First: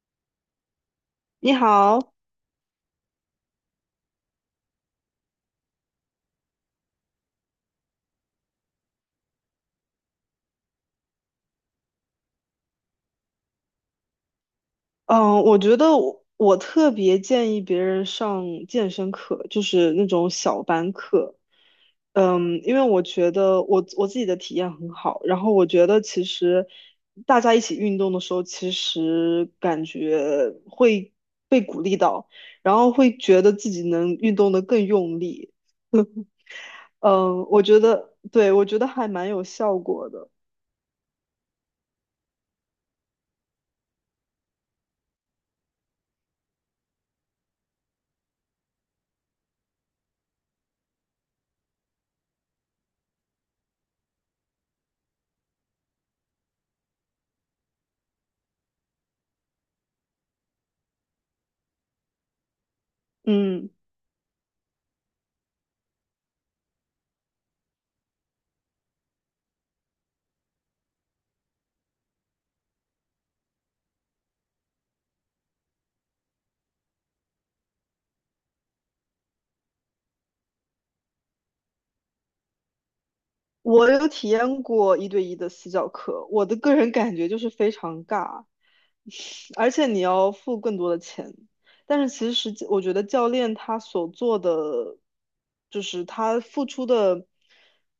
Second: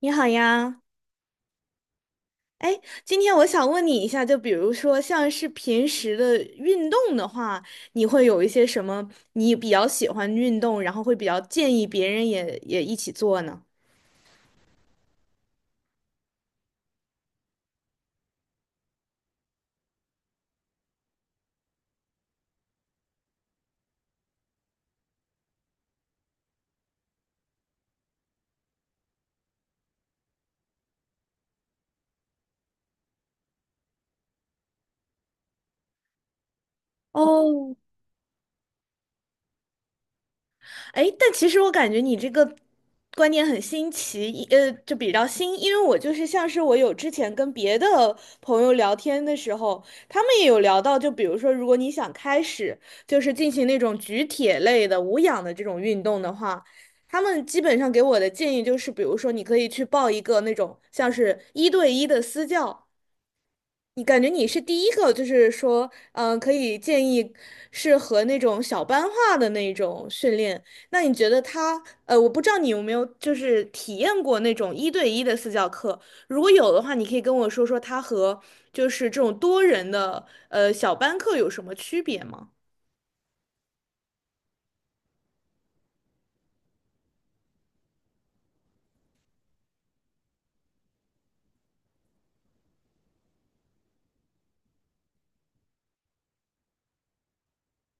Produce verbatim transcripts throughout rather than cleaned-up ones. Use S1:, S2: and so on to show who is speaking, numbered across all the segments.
S1: 你好呀，
S2: 你好。
S1: 哎，今天我想问你一下，就比如说像是平时的运动的话，你会有一些什么你比较喜欢运动，然后会比较建议别人也也一起做呢？
S2: 嗯，我觉得我，我特别建议别人上健身课，就是那种小班课。嗯，因为我觉得我我自己的体验很好，然后我觉得其实大家一起运动的时候，其实感觉会被鼓励到，然后会觉得自己能运动的更用力。嗯，我
S1: 哦，
S2: 觉得，对，我觉得还蛮有效果的。
S1: 哎，但其实我感觉你这个观念很新奇，一呃，就比较新，因为我就是像是我有之前跟别的朋友聊天的时候，他们也有聊到，就比如说，如果你想开始就是进行那种举铁类的无氧的这种运动的话，他们基本上给我的建议就是，比如说你可以去报一个那种像是一对一的私教。
S2: 嗯。
S1: 你感觉你是第一个，就是说，嗯、可以建议适合那种小班化的那种训练。那你觉得他，呃，我不知道你有没有就是体验过那种一对一的私教课，如果有的话，你可以跟我说说他和就是这种多人的呃小班课有什么区别吗？
S2: 我有体验过一对一的私教课，我的个人感觉就是非常尬，而且你要付更多的钱。但是其实我觉得教练他所做的，就是他付出的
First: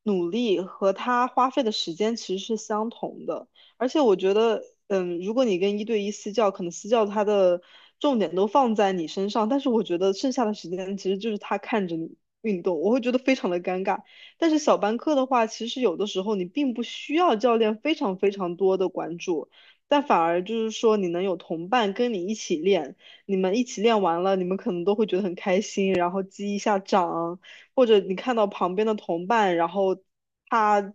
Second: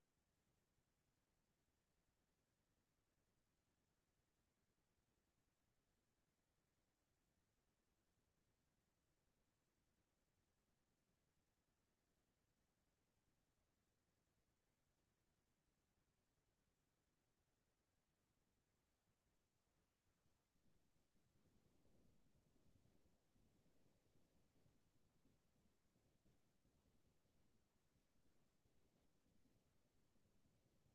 S2: 努力和他花费的时间其实是相同的。而且我觉得，嗯，如果你跟一对一私教，可能私教他的重点都放在你身上，但是我觉得剩下的时间其实就是他看着你运动，我会觉得非常的尴尬。但是小班课的话，其实有的时候你并不需要教练非常非常多的关注。但反而就是说你能有同伴跟你一起练，你们一起练完了，你们可能都会觉得很开心，然后击一下掌，或者你看到旁边的同伴，然后他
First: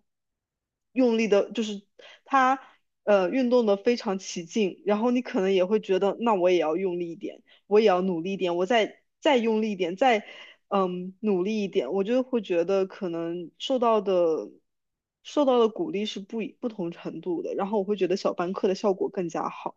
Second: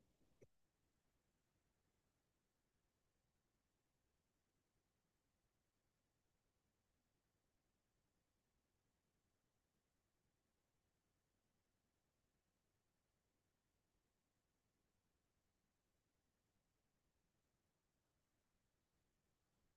S2: 用力的，就是他呃运动的非常起劲，然后你可能也会觉得那我也要用力一点。我也要努力一点，我再再用力一点，再嗯努力一点，我就会觉得可能受到的受到的鼓励是不一不同程度的，然后我会觉得小班课的效果更加好。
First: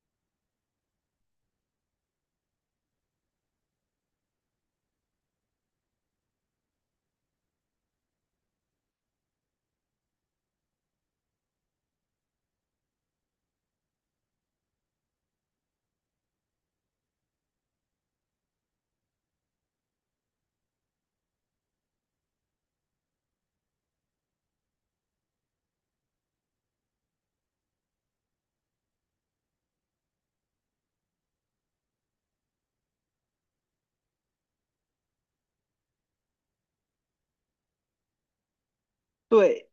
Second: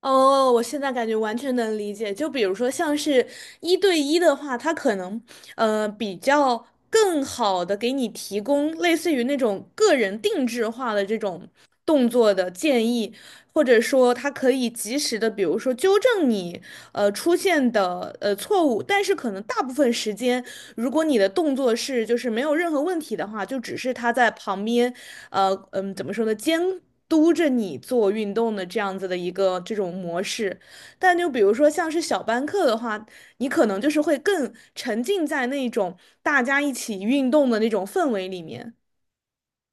S1: 哦，我现在感觉完全能理解。就比如说，像是一对一的话，它可能呃比较更好的给你提供类似于那种个人定制化的这种动作的建议，或者说他可以及时的，比如说纠正你呃出现的呃错误，但是可能大部分时间，如果你的动作是就是没有任何问题的话，就只是他在旁边，呃嗯，怎么说呢，监督着你做运动的这样子的一个这种模式。但就比如说像是小班课的话，你可能就是会更沉浸在那种大家一起运动的那种氛围里面。
S2: 对。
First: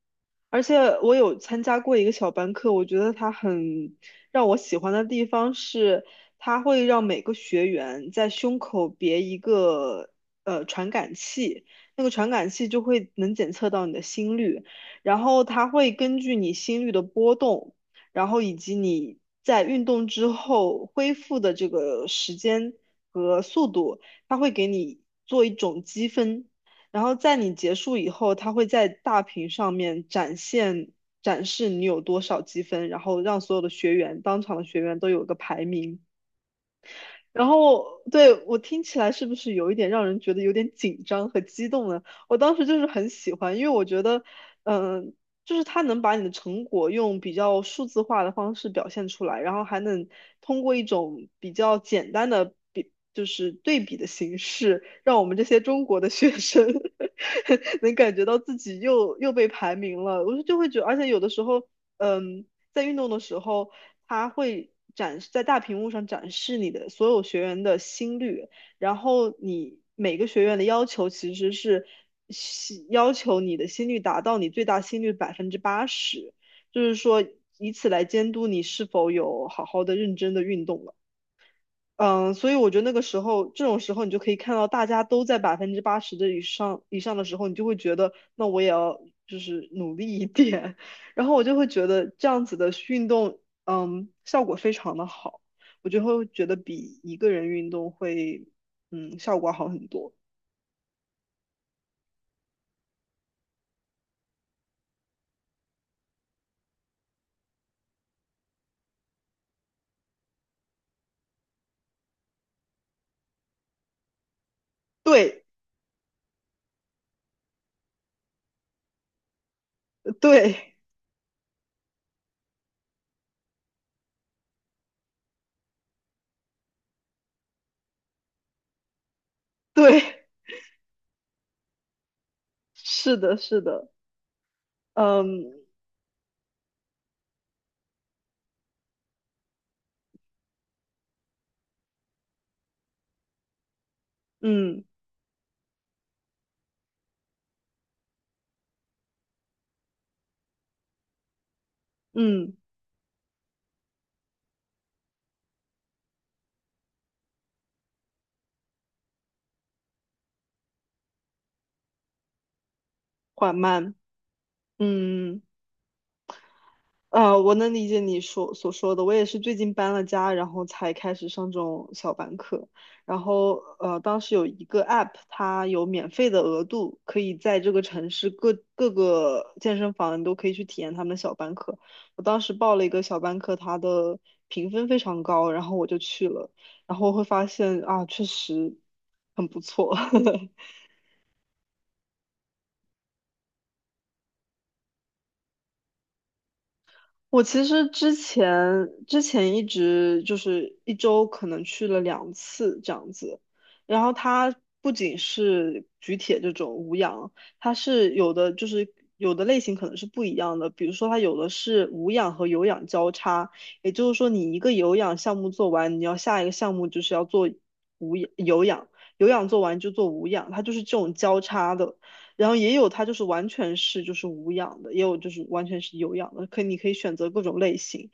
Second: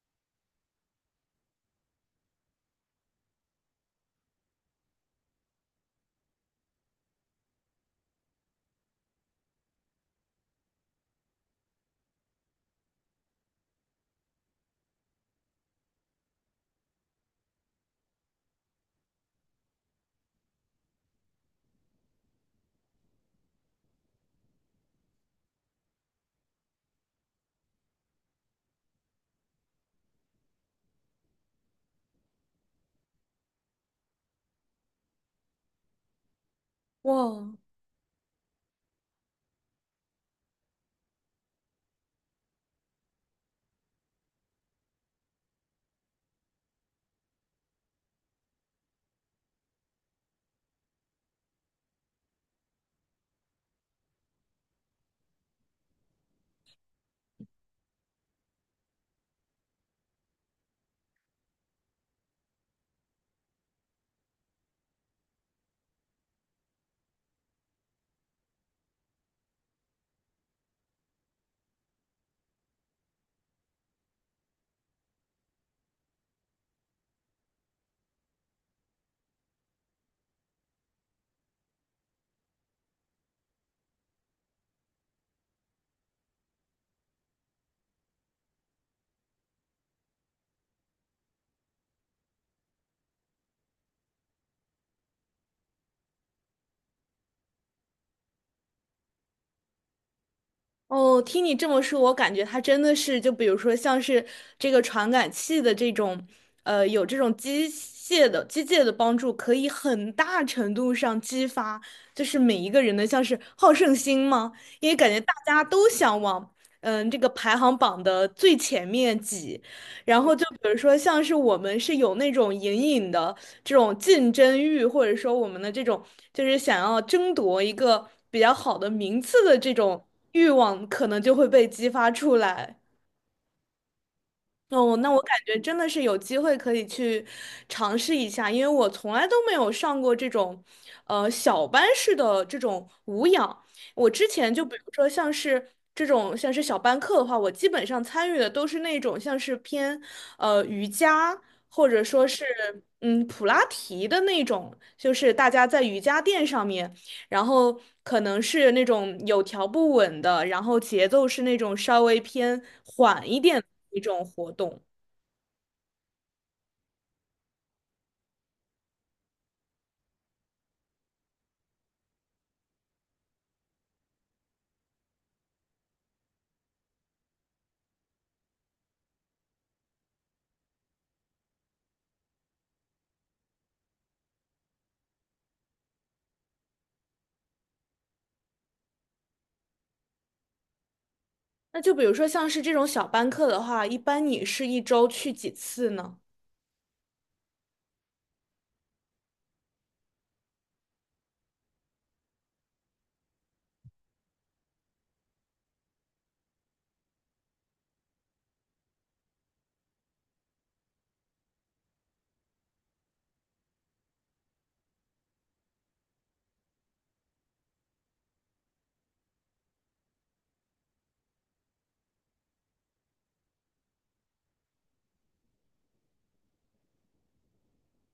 S2: 而且我有参加过一个小班课，我觉得它很让我喜欢的地方是，它会让每个学员在胸口别一个呃传感器，那个传感器就会能检测到你的心率，然后它会根据你心率的波动，然后以及你在运动之后恢复的这个时间和速度，它会给你做一种积分。然后在你结束以后，他会在大屏上面展现展示你有多少积分，然后让所有的学员，当场的学员都有个排名。然
S1: 哇，
S2: 后对我听起来是不是有一点让人觉得有点紧张和激动呢？我当时就是很喜欢，因为我觉得，嗯、就是他能把你的成果用比较数字化的方式表现出来，然后还能通过一种比较简单的比，就是对比的形式，让我们这些中国的学生 能感觉到自己又又被排名了。我就就会觉得，而且有的时候，嗯。在运动的时候，它会展示在大屏幕上展示你的所有学员的心率，然后你每个学员的要求其实是希要求你的心率达到你最大心率百分之八十，就是说以此来监督你是否有好好的认真的运动了。嗯，所以我觉得那个时候，这种时候你就可以看到大家都在百分之八十的以上以上的时候，你就会觉得，那我也要就是努力一点。然后我就会觉得这样子的运动，嗯，效果非常的好，我就会觉得比一个人运动会，嗯，效果好很多。
S1: 哦，听你这么说，我感觉它真的是，就比如说像是这个传感器的这种，呃，有这种机械的机械的帮助，可以很大程度上激发，就是每一个人的像是好胜心吗？因为感觉大
S2: 对
S1: 家都想往，嗯、这个排行榜的最前面挤，然后就比如
S2: 对
S1: 说，像是我们是有那种隐隐的这种竞争欲，或者说我们的这种就是想要争夺一个比较好的名次的这种
S2: 对，
S1: 欲望，可能就会被激发出来。
S2: 是的，是的，
S1: 哦，那我感觉
S2: 嗯
S1: 真的是有机会可以去尝试一下，因为我从来都没有上过这种，呃，小班式的这种无氧。我之前就比
S2: 嗯
S1: 如说像是这种像是小班课的话，我基本上参与的都是那种像是偏呃瑜伽或者说是
S2: 嗯，
S1: 嗯普拉提的那种，就是大家在瑜伽垫上面。然后可能是那种有条不紊的，然后节奏是那种稍微偏缓一
S2: 缓
S1: 点的
S2: 慢，
S1: 一种活动。
S2: 嗯。呃，我能理解你说所说的，我也是最近搬了家，然后才开始上这种小班课。然后呃，当时有一个 app，它有免费的额度，可以在这个城市各各个健身房你都可以去体验他们的小班课。我当时报了一个小班课，它的评分非常高，然后我就去了，然后会发现啊，确实很不错。
S1: 那就比如说像是这种小班课的话，一般你是一周去几次呢？
S2: 我其实之前之前一直就是一周可能去了两次这样子，然后它不仅是举铁这种无氧，它是有的就是有的类型可能是不一样的，比如说它有的是无氧和有氧交叉，也就是说你一个有氧项目做完，你要下一个项目就是要做无氧有氧，有氧做完就做无氧，它就是这种交叉的。然后也有它就是完全是就是无氧的，也有就是完全是有氧的，可以你可以选择各种类型。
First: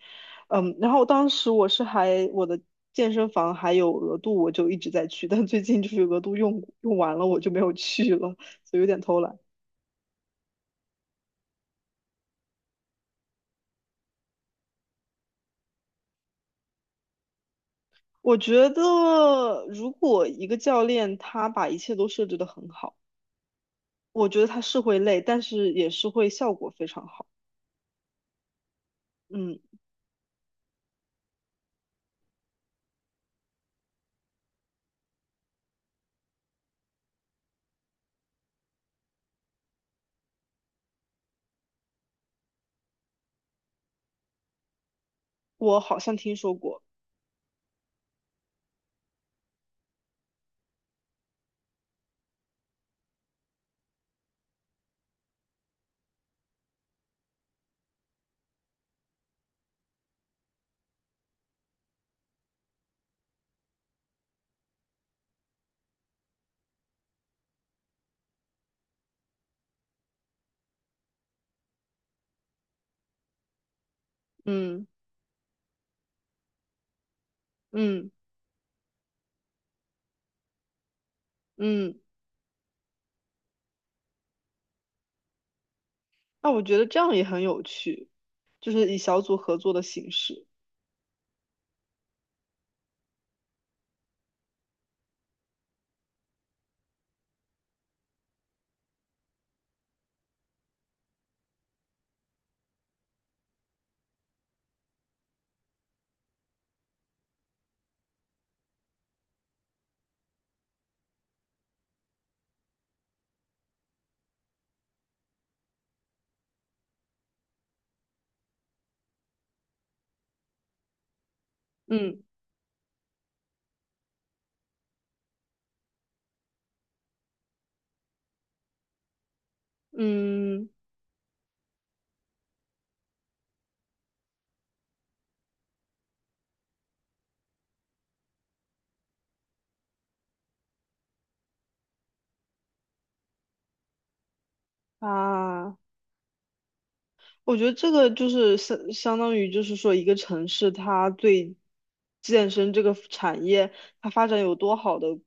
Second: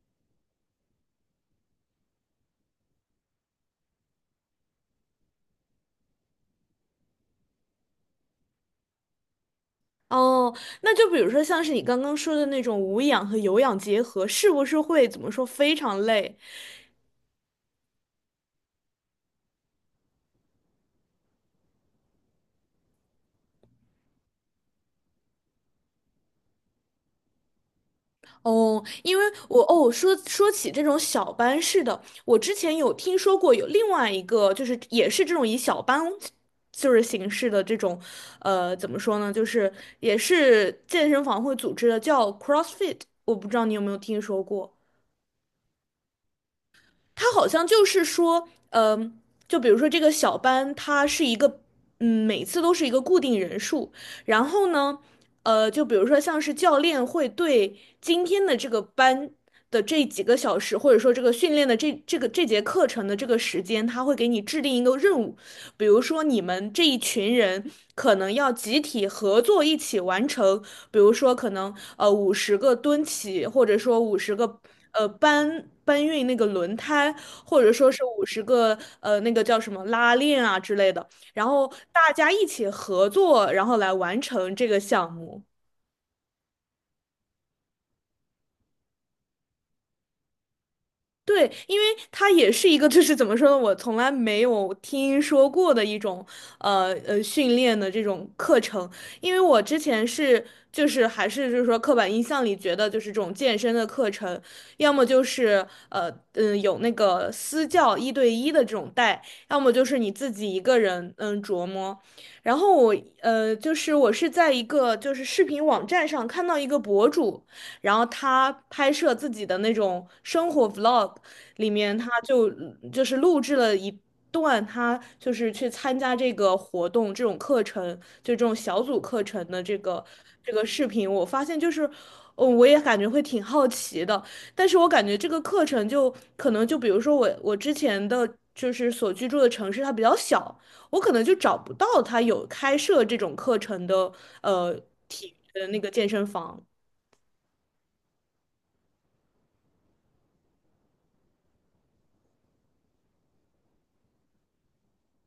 S2: 嗯，然后当时我是还我的健身房还有额度，我就一直在去，但最近就是额度用用完了，我就没有去了，所以有点偷懒。
S1: 哦，那就比如说像是你刚刚说的那种无氧和有氧结合，是不是会怎么说非常累？
S2: 我觉得如果一个教练他把一切都设置得很好，我觉得他是会累，但是也是会效果非常好。
S1: 哦，因为
S2: 嗯，
S1: 我哦，说说起这种小班式的，我之前有听说过有另外一个，就是也是这种以小班就是形式的这种，呃，怎么说呢，就是也是健身房会组织的，叫 CrossFit，我不知道你有没有听说过。
S2: 我好像听说过。
S1: 他好像就是说，嗯、就比如说这个小班，它是一个，嗯，每次都是一个固定人数。然后呢，呃，就比如说像是教练会对今天的这个班的这几个小时，或者说这个训练的这这个这节课程的这个时间，他会给你制定一个任务，比如说你们这一群人可能要集体合作一起完成，比如说可能呃五十个蹲起，或者说五十个
S2: 嗯
S1: 呃搬搬运那个轮胎，或者说是
S2: 嗯
S1: 五十个呃那个叫什么拉链啊之类的，然后
S2: 嗯。
S1: 大家一起合作，然后来完成这个项目。
S2: 那我觉得这样也很有趣，就是以小组合作的形式。
S1: 对，因为它也是一个，就是怎么说呢，我从来没有听说过的一种，呃呃，训练的这种课程。因为我之前是，就是还是就是说刻板印象里觉得就是这种健身的课程，要么就是呃嗯、呃有那个私教一对一的这种带，要么就是你自己一个人嗯琢磨。然后我呃就是我是在一个就是视频网站上看到一个博主。然后他拍摄自己的那种生活 vlog，里面他
S2: 嗯
S1: 就就是录制了一段他就是去参加这个活动这种课程，就这种小组课程的这个这个
S2: 嗯
S1: 视频，我发现就是，嗯，我也感觉会挺好奇的，但是我感觉这个课程就可能就比如说我我之前的就是所居住的城市它比较小，我可能就找不到他有开设这种课程的呃体的
S2: 啊。
S1: 那个健身房。
S2: 我觉得这个就是相相当于就是说一个城市它对健身这个产业它发展有多好的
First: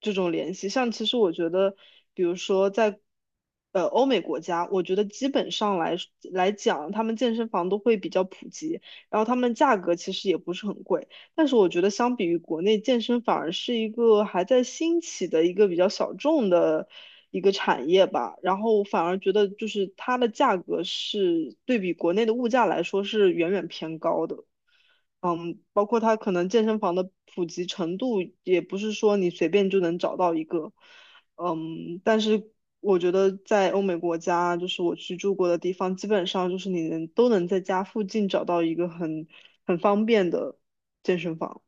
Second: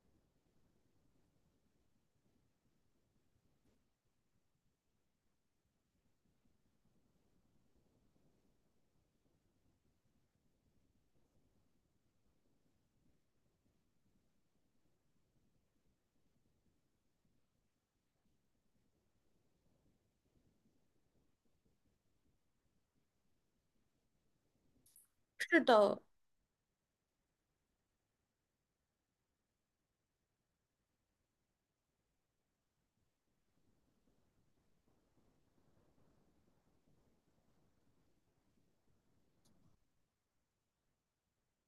S2: 这种联系。像其实我觉得，比如说在呃欧美国家，我觉得基本上来来讲，他们健身房都会比较普及，然后他们价格其实也不是很贵。但是我觉得，相比于国内健身，反而是一个还在兴起的一个比较小众的一个产业吧。然后我反而觉得，就是它的价格是对比国内的物价来说是远远偏高的。嗯，
S1: 是
S2: 包括
S1: 的，
S2: 它可能健身房的普及程度，也不是说你随便就能找到一个。嗯，但是我觉得在欧美国家，就是我去住过的地方，基本上就是你能都能在家附近找到一个很很方便的健身房。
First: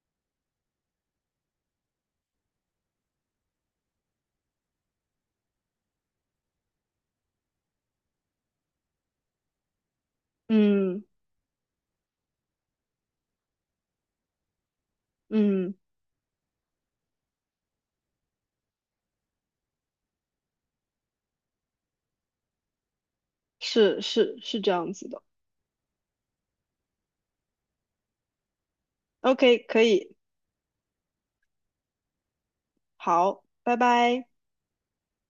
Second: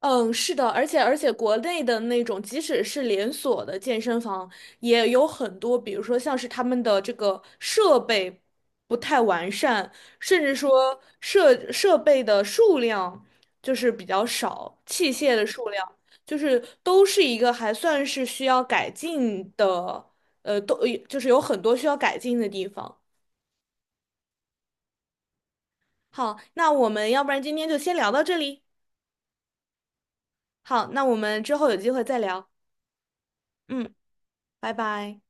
S1: 嗯，是的，而且而且国内的那种，即使是连锁的健身房，也有很多，比如说像是他们的这个设备不太完善，甚至说
S2: 嗯
S1: 设设备的数量就是比较少，器械的数
S2: 嗯。
S1: 量就是都是一个还算是需要改进的，呃，都就是有很多需要改进的地方。
S2: 是是是这样子的。
S1: 好，那我们要不然今天就先聊到这里。
S2: OK，可以，
S1: 好，那我们之后有机会再聊。
S2: 好，拜
S1: 嗯，
S2: 拜。
S1: 拜拜。